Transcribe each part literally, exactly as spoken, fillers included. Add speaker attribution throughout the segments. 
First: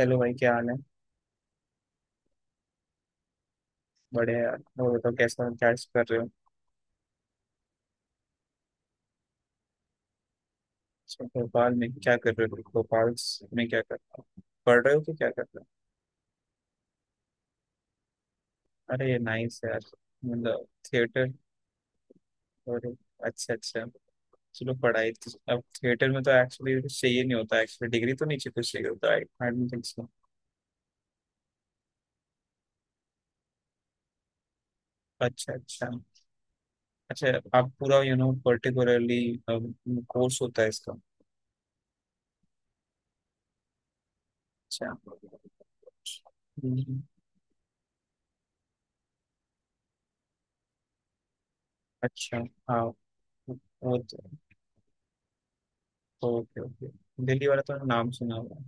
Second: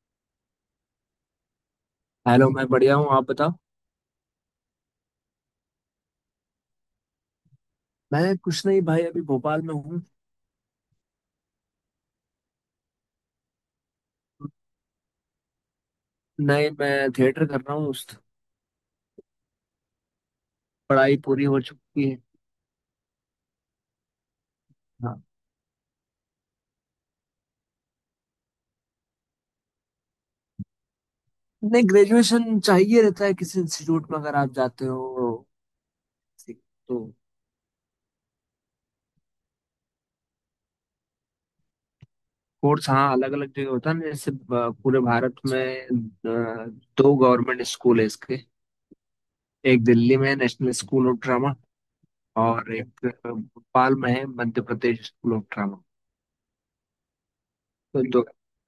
Speaker 1: Hello भाई, क्या हाल है।
Speaker 2: हेलो। मैं बढ़िया हूँ। आप बताओ।
Speaker 1: बड़े यार। और बताओ कैसा हो? क्या कर रहे हो।
Speaker 2: मैं कुछ नहीं भाई, अभी भोपाल में हूँ।
Speaker 1: अच्छा, भोपाल में क्या कर रहे हो भोपाल स- में क्या कर रहे हो, पढ़ रहे हो कि क्या कर रहे हो।
Speaker 2: नहीं, मैं थिएटर कर रहा हूँ उस-
Speaker 1: अरे नाइस यार। मतलब।
Speaker 2: पढ़ाई
Speaker 1: थिएटर।
Speaker 2: पूरी हो चुकी है।
Speaker 1: और। अच्छा, अच्छा। चलो, पढ़ाई
Speaker 2: हाँ।
Speaker 1: तो- अब थिएटर में तो एक्चुअली चाहिए नहीं होता, एक्चुअली डिग्री तो नीचे कुछ चाहिए होता। I I don't think so.
Speaker 2: नहीं, ग्रेजुएशन चाहिए रहता है किसी इंस्टीट्यूट में अगर आप जाते हो
Speaker 1: अच्छा, अच्छा।
Speaker 2: तो।
Speaker 1: अच्छा आप पूरा, यू नो, पर्टिकुलरली कोर्स होता है इसका।
Speaker 2: कोर्स, हाँ, अलग अलग जगह होता है ना, जैसे अ,
Speaker 1: अच्छा।
Speaker 2: पूरे भारत में अ,
Speaker 1: हम्म,
Speaker 2: दो गवर्नमेंट स्कूल है इसके। एक दिल्ली में है, नेशनल स्कूल ऑफ ड्रामा।
Speaker 1: अच्छा।
Speaker 2: और
Speaker 1: हाँ
Speaker 2: एक अ, भोपाल
Speaker 1: वो
Speaker 2: में
Speaker 1: तो।
Speaker 2: है, Madhya Pradesh school of drama.
Speaker 1: Okay, okay. Delhi वाला तो
Speaker 2: तो
Speaker 1: नाम
Speaker 2: दो,
Speaker 1: सुना हुआ है।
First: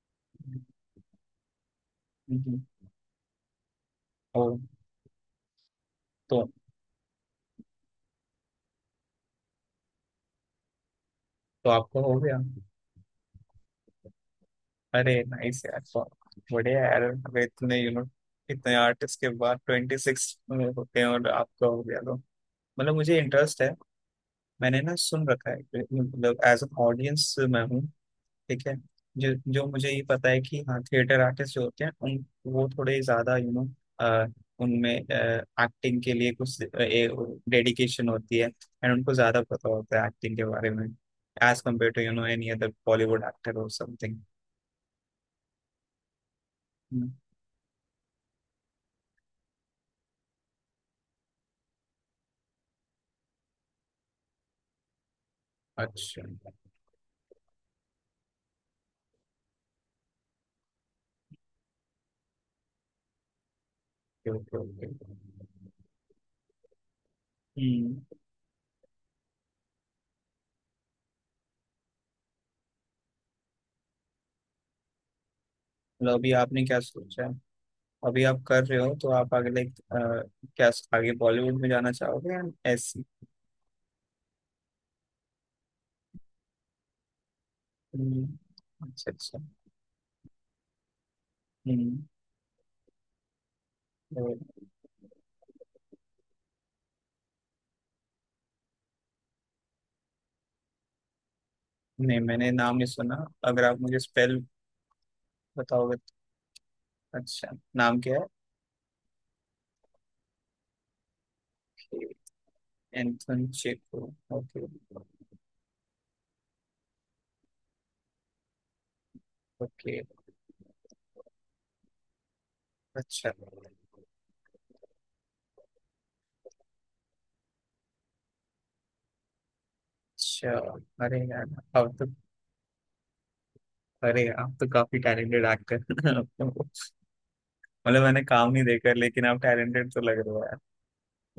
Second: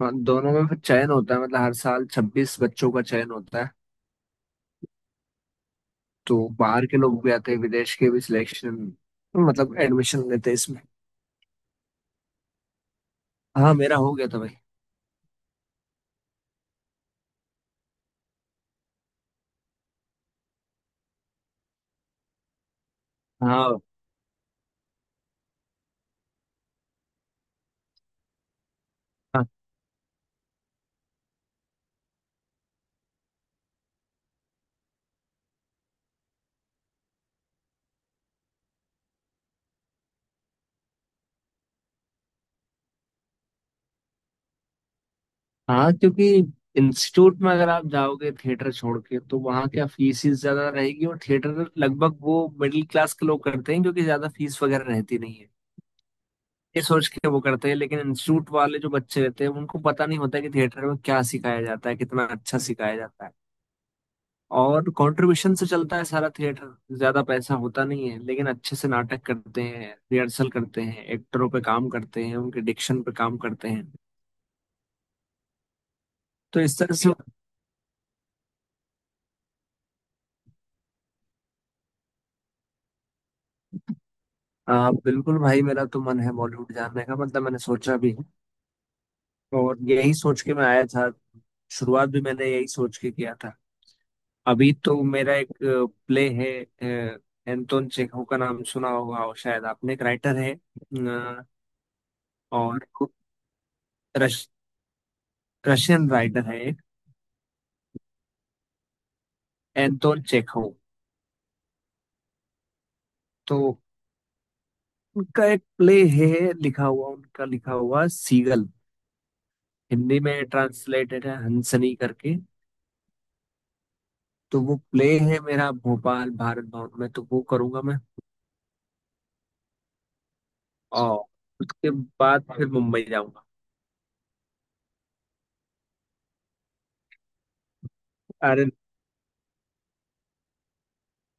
Speaker 2: हाँ, दोनों में फिर चयन होता है, मतलब हर साल छब्बीस
Speaker 1: हम्म,
Speaker 2: बच्चों का चयन होता है।
Speaker 1: ओ। तो
Speaker 2: तो बाहर के लोग भी आते हैं, विदेश के भी सिलेक्शन मतलब एडमिशन लेते हैं इसमें।
Speaker 1: तो आपको हो गया।
Speaker 2: हाँ, मेरा हो गया था भाई।
Speaker 1: अरे नाइस यार। तो बढ़िया यार, अगर इतने, यू नो, इतने आर्टिस्ट के बाद ट्वेंटी सिक्स होते हैं और आपका हो गया तो, मतलब, मुझे इंटरेस्ट है।
Speaker 2: हाँ,
Speaker 1: मैंने ना सुन रखा है। मतलब एज एन ऑडियंस मैं हूँ। ठीक है। जो
Speaker 2: हाँ,
Speaker 1: जो मुझे ये पता है कि हाँ थिएटर आर्टिस्ट जो होते हैं, उन वो थोड़े ज्यादा, यू नो, उनमें एक्टिंग के लिए कुछ डेडिकेशन होती है, एंड उनको ज्यादा पता होता है एक्टिंग के बारे में, as compare to, you know, any other Bollywood actor और समथिंग।
Speaker 2: हाँ, क्योंकि इंस्टीट्यूट में अगर आप जाओगे थिएटर छोड़ के तो वहाँ क्या फीस ही ज्यादा रहेगी, और थिएटर लगभग वो मिडिल क्लास के लोग करते हैं क्योंकि ज्यादा फीस वगैरह रहती नहीं है।
Speaker 1: अच्छा,
Speaker 2: ये सोच के वो करते हैं, लेकिन इंस्टीट्यूट वाले जो बच्चे रहते हैं उनको पता नहीं होता कि थिएटर में क्या सिखाया जाता है, कितना अच्छा सिखाया जाता है।
Speaker 1: Okay, okay, okay.
Speaker 2: और कंट्रीब्यूशन से चलता है सारा थिएटर, ज्यादा पैसा होता नहीं है,
Speaker 1: हम्म।
Speaker 2: लेकिन अच्छे से नाटक करते हैं, रिहर्सल करते हैं, एक्टरों पे काम करते हैं, उनके डिक्शन पे काम करते हैं।
Speaker 1: मतलब अभी
Speaker 2: तो
Speaker 1: आपने क्या
Speaker 2: इस तरह से।
Speaker 1: सोचा है? अभी आप कर रहे हो तो आप आगे, लाइक, क्या आगे बॉलीवुड में जाना चाहोगे या ऐसी?
Speaker 2: आ, बिल्कुल भाई, मेरा तो मन है बॉलीवुड जाने का, मतलब मैंने सोचा भी
Speaker 1: हम्म,
Speaker 2: है।
Speaker 1: अच्छा, अच्छा।
Speaker 2: और यही सोच के मैं आया था।
Speaker 1: हम्म।
Speaker 2: शुरुआत भी मैंने यही सोच के किया था।
Speaker 1: तो।
Speaker 2: अभी तो मेरा एक प्ले है। अ, एंटोन चेखव का नाम सुना होगा, और शायद आपने, एक राइटर है अ,
Speaker 1: नहीं, मैंने नाम
Speaker 2: और
Speaker 1: नहीं सुना। अगर आप मुझे स्पेल
Speaker 2: रश,
Speaker 1: बताओगे
Speaker 2: रशियन राइटर है एक,
Speaker 1: तो अच्छा। नाम क्या
Speaker 2: एंटोन चेखव।
Speaker 1: है? एंथन
Speaker 2: तो
Speaker 1: चेको? ओके
Speaker 2: उनका एक प्ले है लिखा हुआ, उनका लिखा हुआ सीगल।
Speaker 1: ओके।
Speaker 2: हिंदी में ट्रांसलेटेड है हंसनी करके।
Speaker 1: अच्छा,
Speaker 2: तो वो प्ले है मेरा भोपाल भारत भवन में, तो वो करूंगा मैं।
Speaker 1: अच्छा।
Speaker 2: और
Speaker 1: अरे यार।
Speaker 2: उसके
Speaker 1: अब तो।
Speaker 2: बाद फिर मुंबई जाऊंगा।
Speaker 1: अरे, आप तो काफी टैलेंटेड एक्टर हैं। मतलब मैंने काम नहीं
Speaker 2: अरे।
Speaker 1: देखा, लेकिन आप टैलेंटेड तो लग रहे हो यार।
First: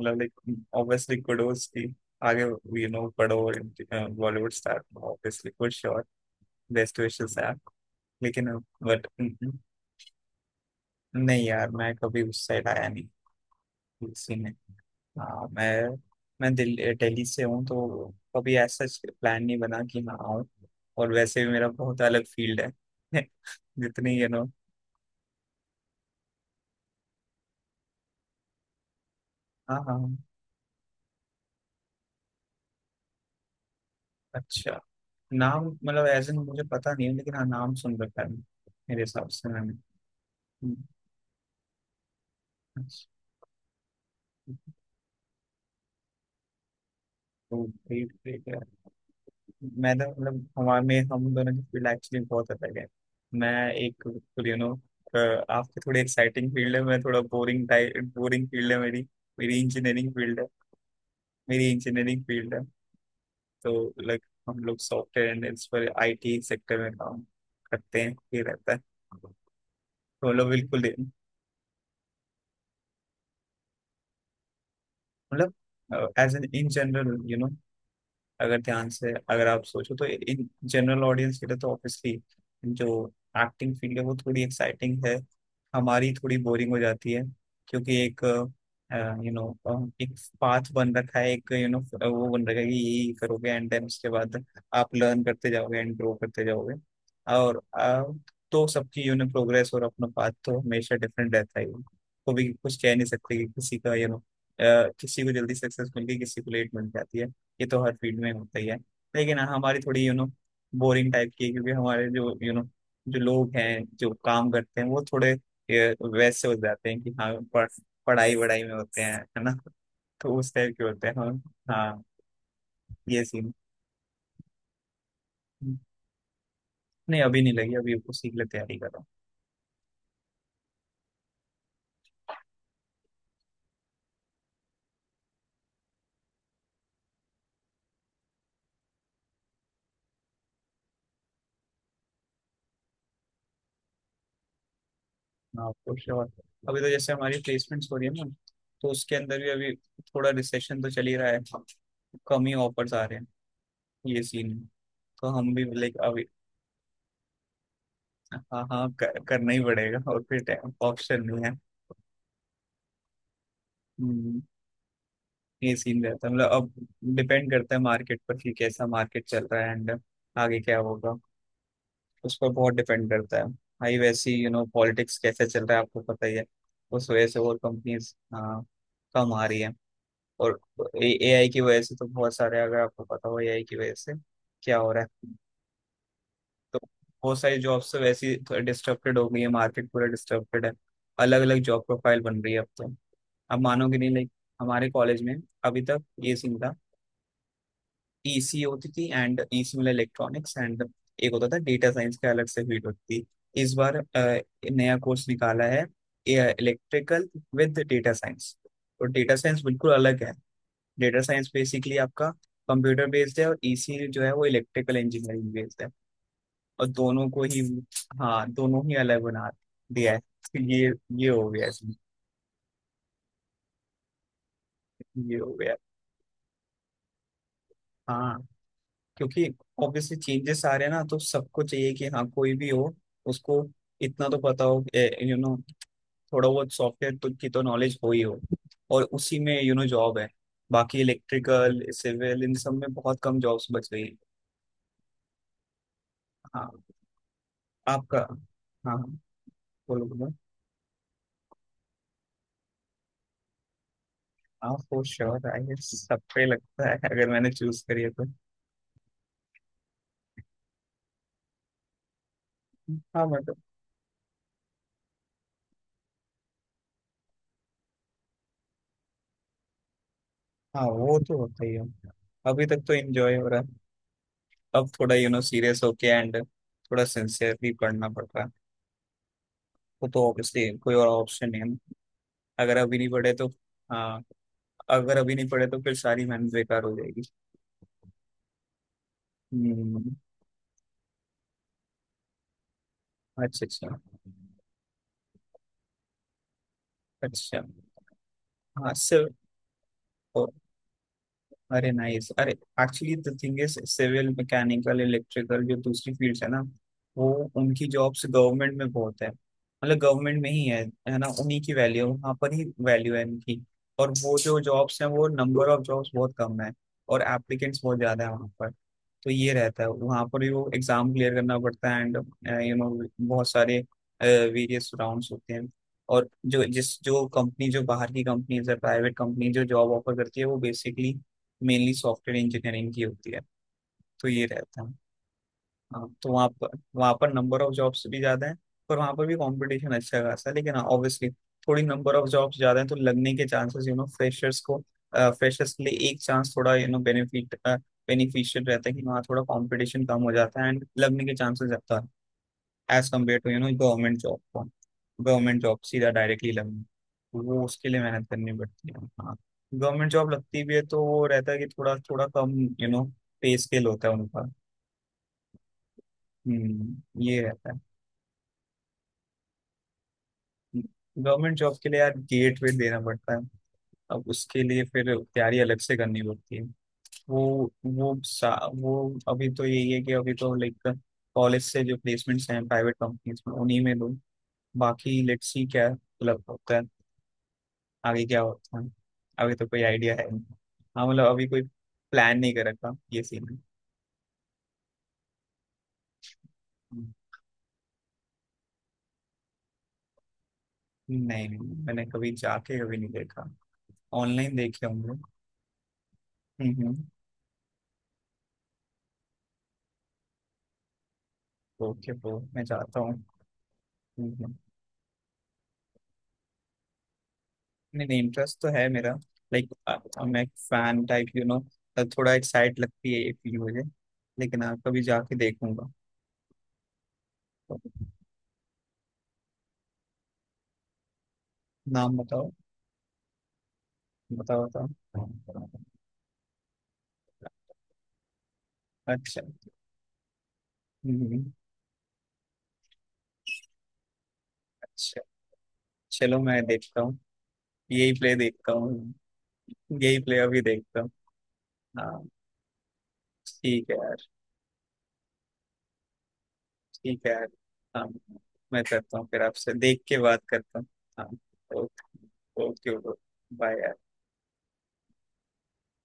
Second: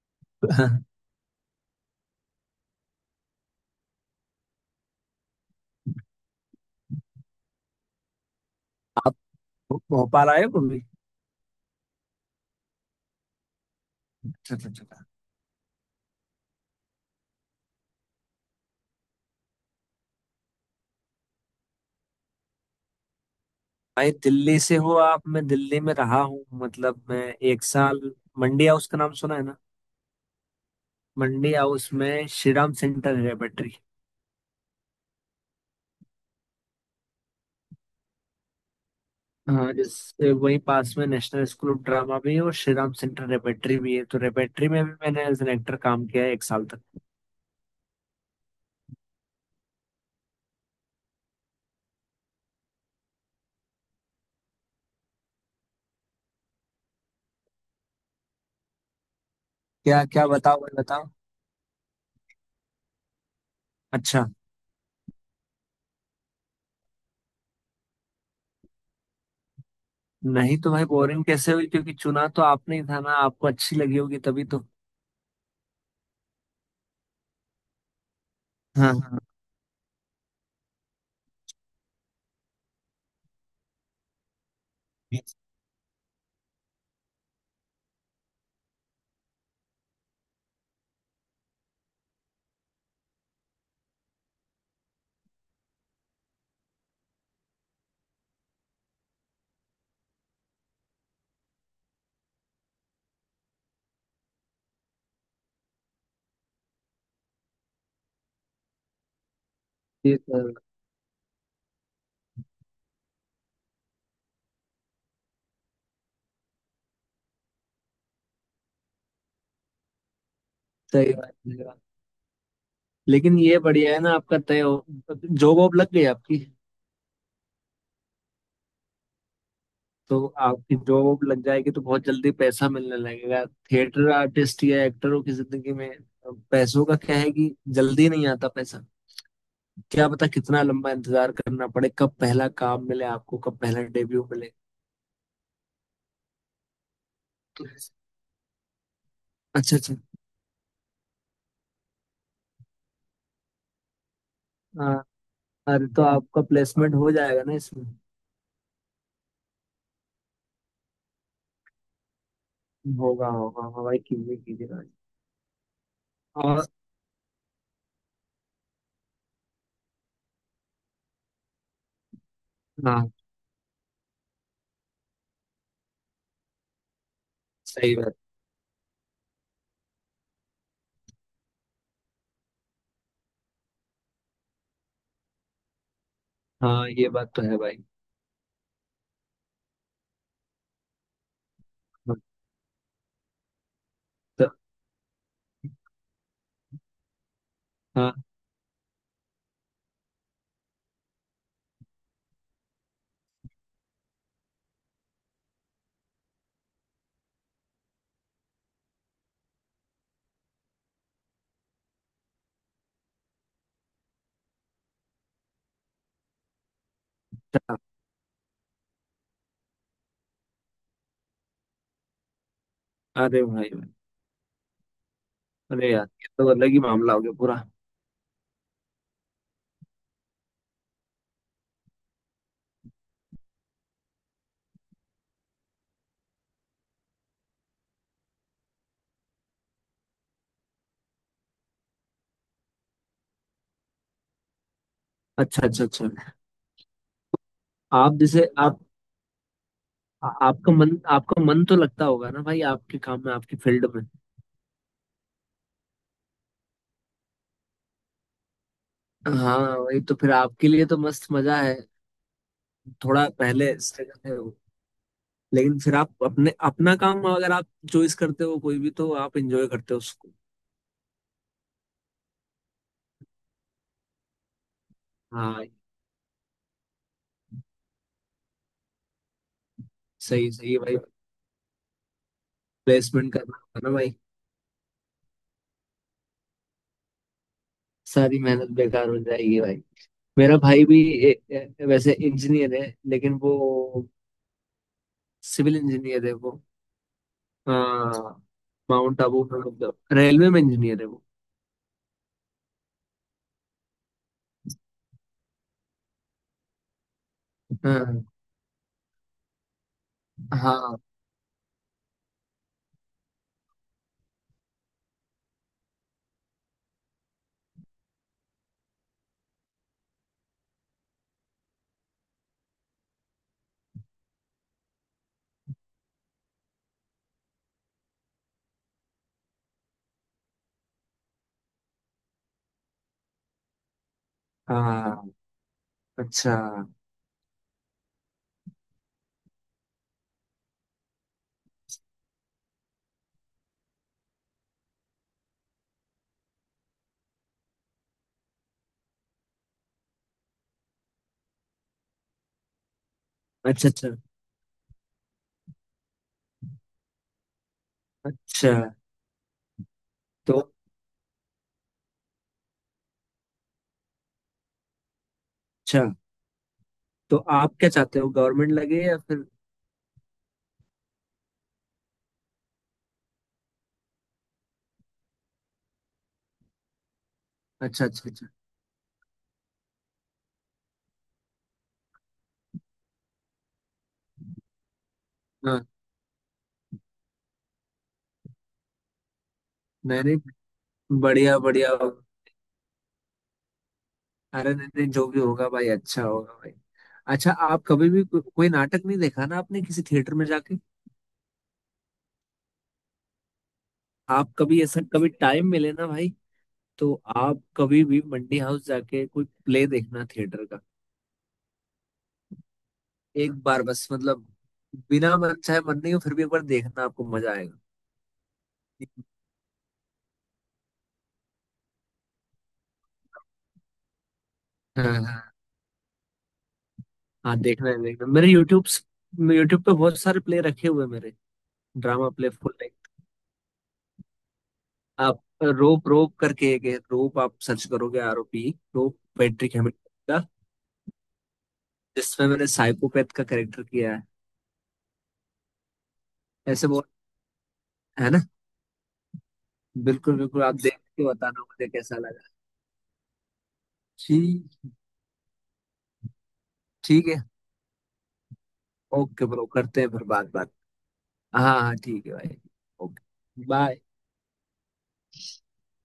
Speaker 1: मतलब, लाइक, ऑब्वियसली कुडोस की। आगे, यू नो, पढ़ो। Bollywood star obviously for sure. Best wishes यार। लेकिन। बट
Speaker 2: आप भोपाल आए हो कभी?
Speaker 1: नहीं यार, मैं कभी उस साइड आया नहीं।
Speaker 2: अच्छा, अच्छा, अच्छा।
Speaker 1: हाँ, मैं मैं दिल्ली दिल्ली से हूँ तो कभी ऐसा प्लान नहीं बना कि मैं आऊँ। और वैसे भी मेरा बहुत अलग फील्ड है।
Speaker 2: भाई
Speaker 1: जितनी, यू नो।
Speaker 2: दिल्ली से हो आप? मैं दिल्ली में रहा हूँ, मतलब मैं एक साल। मंडी हाउस का नाम सुना है ना?
Speaker 1: हाँ, हाँ।
Speaker 2: मंडी हाउस में श्रीराम सेंटर है, बैटरी।
Speaker 1: अच्छा, नाम, मतलब, एज इन मुझे पता नहीं है, लेकिन हाँ नाम सुन रखा है मेरे हिसाब से
Speaker 2: हाँ,
Speaker 1: मैंने।
Speaker 2: जैसे वही
Speaker 1: हम्म,
Speaker 2: पास में नेशनल स्कूल ऑफ ड्रामा भी है और श्री राम
Speaker 1: अच्छा।
Speaker 2: सेंटर रेपेट्री भी है, तो रेपेट्री में भी मैंने एज एन एक्टर काम किया है एक साल तक।
Speaker 1: तो ग्रेट ग्रेट है। मैं तो, मतलब, हमारे में हम दोनों की फील्ड एक्चुअली बहुत अलग है। मैं एक बिल्कुल, यू नो, आपके थोड़ी एक्साइटिंग फील्ड है, मैं थोड़ा बोरिंग टाइप, बोरिंग फील्ड है मेरी। मेरी
Speaker 2: क्या
Speaker 1: इंजीनियरिंग
Speaker 2: क्या
Speaker 1: फील्ड
Speaker 2: बताओ भाई, बताओ।
Speaker 1: मेरी इंजीनियरिंग फील्ड है। तो, लाइक,
Speaker 2: अच्छा।
Speaker 1: हम लोग सॉफ्टवेयर एंड इस पर आईटी सेक्टर में काम करते हैं, ये रहता है। तो हम लोग
Speaker 2: नहीं तो
Speaker 1: बिल्कुल,
Speaker 2: भाई बोरिंग कैसे हुई, क्योंकि चुना तो आपने ही था ना, आपको अच्छी लगी होगी तभी तो।
Speaker 1: मतलब, as an in general, you know, अगर ध्यान
Speaker 2: हाँ,
Speaker 1: से,
Speaker 2: हाँ,
Speaker 1: अगर आप सोचो तो इन जनरल ऑडियंस के लिए तो ऑब्वियसली जो एक्टिंग फील्ड है, वो थोड़ी एक्साइटिंग है। हमारी थोड़ी बोरिंग हो जाती है, क्योंकि एक, यू नो, एक पाथ बन रखा है, एक, यू नो, वो बन रखा है कि यही करोगे, एंड देन उसके बाद आप लर्न करते जाओगे एंड ग्रो करते जाओगे। और अ, तो सबकी, यू नो, प्रोग्रेस और अपना पाथ तो हमेशा डिफरेंट रहता ही है। कभी कुछ कह नहीं सकते कि किसी का, यू नो, किसी को जल्दी सक्सेस मिल गई, किसी को लेट मिल जाती है। ये तो हर फील्ड में होता ही है। लेकिन हाँ, हमारी थोड़ी, यू
Speaker 2: ये
Speaker 1: नो,
Speaker 2: तो
Speaker 1: बोरिंग टाइप की है, क्योंकि हमारे जो, यू नो, जो लोग हैं जो काम करते हैं वो थोड़े ये, वैसे हो जाते हैं कि हाँ पढ़, पढ़ाई वढ़ाई में होते हैं, है ना। तो उस टाइप के होते हैं
Speaker 2: सही बात
Speaker 1: हम।
Speaker 2: है।
Speaker 1: हाँ। ये
Speaker 2: लेकिन
Speaker 1: सीन।
Speaker 2: ये बढ़िया है ना, आपका तय हो, जॉब वॉब लग गई आपकी।
Speaker 1: नहीं, अभी नहीं लगी, अभी उसी के लिए तैयारी कर रहा
Speaker 2: तो आपकी जॉब लग जाएगी तो बहुत जल्दी पैसा मिलने लगेगा। थिएटर आर्टिस्ट या एक्टरों की जिंदगी में पैसों का क्या है कि जल्दी नहीं आता पैसा। क्या पता कितना लंबा इंतजार करना पड़े, कब पहला काम मिले आपको, कब पहला डेब्यू मिले।
Speaker 1: हूँ। हाँ, तो श्योर। अभी तो जैसे हमारी
Speaker 2: तो
Speaker 1: प्लेसमेंट्स हो रही है ना, तो उसके अंदर भी अभी
Speaker 2: अच्छा, अच्छा।
Speaker 1: थोड़ा रिसेशन तो चल ही रहा है। कम ही ऑफर्स आ रहे हैं। ये सीन है।
Speaker 2: हाँ।
Speaker 1: तो हम भी,
Speaker 2: अरे
Speaker 1: लाइक,
Speaker 2: तो
Speaker 1: अभी।
Speaker 2: आपका प्लेसमेंट हो जाएगा ना इसमें?
Speaker 1: हाँ, हाँ, कर, करना ही पड़ेगा और फिर ऑप्शन नहीं है।
Speaker 2: होगा होगा, हाँ भाई, कीजिए
Speaker 1: हम्म,
Speaker 2: कीजिए भाई।
Speaker 1: ये सीन रहता है, मतलब,
Speaker 2: और,
Speaker 1: अब डिपेंड करता है मार्केट पर कि कैसा मार्केट चल रहा है, एंड आगे क्या होगा उस पर बहुत डिपेंड
Speaker 2: हाँ,
Speaker 1: करता है। भाई वैसे ही, यू नो, पॉलिटिक्स कैसे चल रहा है आपको पता ही है। उस वजह से और
Speaker 2: सही
Speaker 1: कंपनीज,
Speaker 2: बात।
Speaker 1: हाँ, कम आ रही है। और ए आई की वजह से तो बहुत सारे, अगर आपको पता हो ए आई की वजह से क्या हो रहा है। तो
Speaker 2: हाँ, ये बात
Speaker 1: बहुत
Speaker 2: तो
Speaker 1: सारी
Speaker 2: है भाई।
Speaker 1: जॉब्स तो वैसे ही डिस्टर्बेड हो गई है, मार्केट पूरा डिस्टर्बेड है। अलग अलग जॉब
Speaker 2: हाँ,
Speaker 1: प्रोफाइल बन रही है अब तो। अब मानोगे नहीं, लाइक,
Speaker 2: तो
Speaker 1: हमारे कॉलेज में अभी तक ये सीन था।
Speaker 2: हाँ,
Speaker 1: ई सी होती थी, एंड ई सी मतलब इलेक्ट्रॉनिक्स, एंड एक होता था डेटा साइंस का, अलग से फील्ड होती थी। इस बार अ, नया कोर्स निकाला है, इलेक्ट्रिकल विद डेटा साइंस। तो डेटा साइंस बिल्कुल अलग है, डेटा साइंस बेसिकली आपका कंप्यूटर बेस्ड है, और ई सी जो है वो इलेक्ट्रिकल इंजीनियरिंग बेस्ड है। और दोनों को ही,
Speaker 2: हाँ।
Speaker 1: हाँ, दोनों ही अलग बना दिया है। तो ये ये हो गया इसमें,
Speaker 2: अरे भाई भाई,
Speaker 1: ये हो गया।
Speaker 2: अरे यार ये तो अलग ही मामला हो गया पूरा।
Speaker 1: हाँ, क्योंकि ऑब्वियसली चेंजेस आ रहे हैं ना, तो सबको चाहिए कि हाँ, कोई भी हो उसको इतना तो पता हो, यू नो, थोड़ा बहुत सॉफ्टवेयर तो की तो नॉलेज हो ही हो, और उसी में, यू नो, जॉब है। बाकी इलेक्ट्रिकल, सिविल, इन सब में बहुत कम जॉब्स बच गई।
Speaker 2: अच्छा, अच्छा, अच्छा।
Speaker 1: हाँ।
Speaker 2: आप
Speaker 1: आपका।
Speaker 2: जैसे आप
Speaker 1: हाँ, हाँ, बोलो,
Speaker 2: आ-
Speaker 1: बोलो।
Speaker 2: आपका मन आपका मन तो लगता होगा ना भाई, आपके काम में, आपकी फील्ड में।
Speaker 1: आप फॉर श्योर, आई सब पे लगता है अगर मैंने चूज करी है तो।
Speaker 2: हाँ वही तो, फिर आपके लिए तो मस्त मजा है।
Speaker 1: हाँ,
Speaker 2: थोड़ा
Speaker 1: मतलब।
Speaker 2: पहले स्ट्रगल है वो, लेकिन फिर आप अपने अपना काम, अगर आप चॉइस करते हो कोई भी, तो आप एंजॉय करते हो उसको।
Speaker 1: हाँ वो तो होता ही है, अभी तक तो एंजॉय हो रहा है। अब थोड़ा, यू नो,
Speaker 2: हाँ
Speaker 1: सीरियस होके, एंड थोड़ा सिंसियरली पढ़ना पड़ रहा है। वो तो
Speaker 2: सही
Speaker 1: ऑब्वियसली
Speaker 2: सही है
Speaker 1: कोई
Speaker 2: भाई।
Speaker 1: और ऑप्शन नहीं है ना। अगर अभी नहीं पढ़े
Speaker 2: प्लेसमेंट
Speaker 1: तो।
Speaker 2: करना होगा ना भाई।
Speaker 1: हाँ। अगर अभी नहीं पढ़े तो फिर सारी मेहनत बेकार हो जाएगी।
Speaker 2: सारी मेहनत बेकार हो जाएगी भाई।
Speaker 1: हम्म।
Speaker 2: मेरा भाई भी ए, ए, वैसे इंजीनियर है, लेकिन
Speaker 1: अच्छा, अच्छा,
Speaker 2: वो सिविल इंजीनियर है वो।
Speaker 1: अच्छा।
Speaker 2: हाँ।
Speaker 1: हाँ
Speaker 2: माउंट
Speaker 1: सिर्फ।
Speaker 2: आबू में मतलब रेलवे में इंजीनियर है वो।
Speaker 1: अरे नाइस, अरे actually the thing is civil, mechanical, electrical, जो दूसरी फील्ड्स है ना, वो उनकी
Speaker 2: हाँ,
Speaker 1: जॉब्स गवर्नमेंट में बहुत है, मतलब गवर्नमेंट में ही है।
Speaker 2: हाँ,
Speaker 1: है ना, उन्हीं की वैल्यू वहाँ पर ही, वैल्यू है इनकी। और वो जो जॉब्स हैं, वो नंबर ऑफ जॉब्स बहुत कम है, और एप्लीकेंट्स बहुत ज्यादा है वहाँ पर। तो ये रहता है, वहाँ पर भी वो एग्जाम क्लियर करना पड़ता है, एंड, यू नो, बहुत सारे वेरियस राउंड्स होते हैं। और जो जिस जो कंपनी, जो बाहर की कंपनीज है, प्राइवेट कंपनी जो जॉब ऑफर करती है वो बेसिकली मेनली सॉफ्टवेयर इंजीनियरिंग की होती है। तो ये रहता है।
Speaker 2: हाँ।
Speaker 1: हाँ, तो वहाँ
Speaker 2: अच्छा,
Speaker 1: पर वहाँ पर नंबर ऑफ जॉब्स भी ज्यादा है। पर वहाँ पर भी कंपटीशन अच्छा खासा है, लेकिन ऑब्वियसली थोड़ी नंबर ऑफ जॉब्स ज्यादा है तो लगने के चांसेस, यू नो, फ्रेशर्स को, फ्रेशर्स के लिए एक चांस थोड़ा, यू नो, बेनिफिट बेनिफिशियल रहता है कि वहाँ थोड़ा कंपटीशन कम हो जाता है, एंड लगने के चांसेस ज्यादा है, as compare to, you know,
Speaker 2: अच्छा, अच्छा।
Speaker 1: गवर्नमेंट जॉब को। गवर्नमेंट जॉब सीधा डायरेक्टली लगनी, तो वो उसके लिए मेहनत करनी
Speaker 2: अच्छा।
Speaker 1: पड़ती है, हाँ। गवर्नमेंट जॉब
Speaker 2: तो,
Speaker 1: लगती भी है तो वो रहता है कि थोड़ा, थोड़ा कम, यू नो, पे स्केल होता है उनका।
Speaker 2: अच्छा,
Speaker 1: हम्म,
Speaker 2: तो
Speaker 1: ये रहता
Speaker 2: आप
Speaker 1: है।
Speaker 2: क्या चाहते हो, गवर्नमेंट लगे या फिर?
Speaker 1: गवर्नमेंट जॉब के लिए यार गेट वेट देना पड़ता है। अब उसके लिए फिर तैयारी अलग से करनी पड़ती है। वो
Speaker 2: अच्छा,
Speaker 1: वो
Speaker 2: अच्छा, अच्छा।
Speaker 1: सा, वो अभी तो यही है कि अभी तो, लाइक, कॉलेज से जो प्लेसमेंट्स हैं प्राइवेट कंपनीज में, उन्हीं में दो। बाकी लेट्स सी
Speaker 2: हाँ।
Speaker 1: क्या मतलब होता है, आगे क्या होता है। अभी तो कोई आइडिया
Speaker 2: नहीं
Speaker 1: है नहीं।
Speaker 2: नहीं,
Speaker 1: हाँ, मतलब, अभी
Speaker 2: बढ़िया
Speaker 1: कोई
Speaker 2: बढ़िया।
Speaker 1: प्लान नहीं कर रखा, ये सीन है।
Speaker 2: अरे नहीं नहीं, जो भी होगा भाई, अच्छा होगा भाई।
Speaker 1: हम्म।
Speaker 2: अच्छा, आप कभी भी को, कोई नाटक नहीं देखा ना आपने किसी थिएटर में जाके?
Speaker 1: नहीं, नहीं, मैंने कभी जाके कभी नहीं देखा।
Speaker 2: आप
Speaker 1: ऑनलाइन
Speaker 2: कभी,
Speaker 1: देखे
Speaker 2: ऐसा
Speaker 1: होंगे।
Speaker 2: कभी टाइम मिले ना भाई,
Speaker 1: हम्म।
Speaker 2: तो आप कभी भी मंडी हाउस जाके कोई प्ले देखना, थिएटर।
Speaker 1: ओके ब्रो, मैं जाता हूँ।
Speaker 2: एक बार बस,
Speaker 1: हम्म,
Speaker 2: मतलब
Speaker 1: हम्म।
Speaker 2: बिना मन चाहे, मन नहीं हो फिर भी एक बार देखना, आपको मजा आएगा।
Speaker 1: नहीं, नहीं, इंटरेस्ट तो है मेरा, लाइक, मैं फैन टाइप, यू नो, थोड़ा एक्साइट लगती है ये फील मुझे। लेकिन आप, कभी
Speaker 2: हाँ,
Speaker 1: जाके
Speaker 2: हाँ,
Speaker 1: देखूंगा
Speaker 2: हाँ,
Speaker 1: तो
Speaker 2: देखना है देखना है। मेरे यूट्यूब यूट्यूब पे बहुत सारे प्ले रखे हुए हैं मेरे।
Speaker 1: नाम
Speaker 2: ड्रामा प्ले
Speaker 1: बताओ।
Speaker 2: Full like.
Speaker 1: बताओ, बताओ।
Speaker 2: आप रोप रोप करके एक है रोप, आप सर्च करोगे आर ओ पी रोप,
Speaker 1: अच्छा।
Speaker 2: पैट्रिक हैमिल्टन का,
Speaker 1: हम्म,
Speaker 2: जिसमें मैंने साइकोपैथ का कैरेक्टर किया है।
Speaker 1: अच्छा। चलो, मैं
Speaker 2: ऐसे
Speaker 1: देखता
Speaker 2: बहुत
Speaker 1: हूँ। यही
Speaker 2: है
Speaker 1: प्ले
Speaker 2: ना।
Speaker 1: देखता हूँ। यही प्ले
Speaker 2: बिल्कुल
Speaker 1: अभी
Speaker 2: बिल्कुल, आप देख
Speaker 1: देखता हूँ।
Speaker 2: के बताना मुझे कैसा
Speaker 1: हाँ।
Speaker 2: लगा।
Speaker 1: ठीक है यार।
Speaker 2: ठीक,
Speaker 1: ठीक
Speaker 2: ठीक
Speaker 1: है
Speaker 2: है।
Speaker 1: यार। हाँ, मैं करता हूँ, फिर
Speaker 2: ओके ब्रो,
Speaker 1: आपसे
Speaker 2: करते
Speaker 1: देख
Speaker 2: हैं
Speaker 1: के
Speaker 2: फिर
Speaker 1: बात
Speaker 2: बात बात
Speaker 1: करता हूँ। हाँ।
Speaker 2: हाँ हाँ ठीक है भाई।
Speaker 1: Okay, okay, okay.
Speaker 2: Okay
Speaker 1: bye
Speaker 2: bye.
Speaker 1: यार।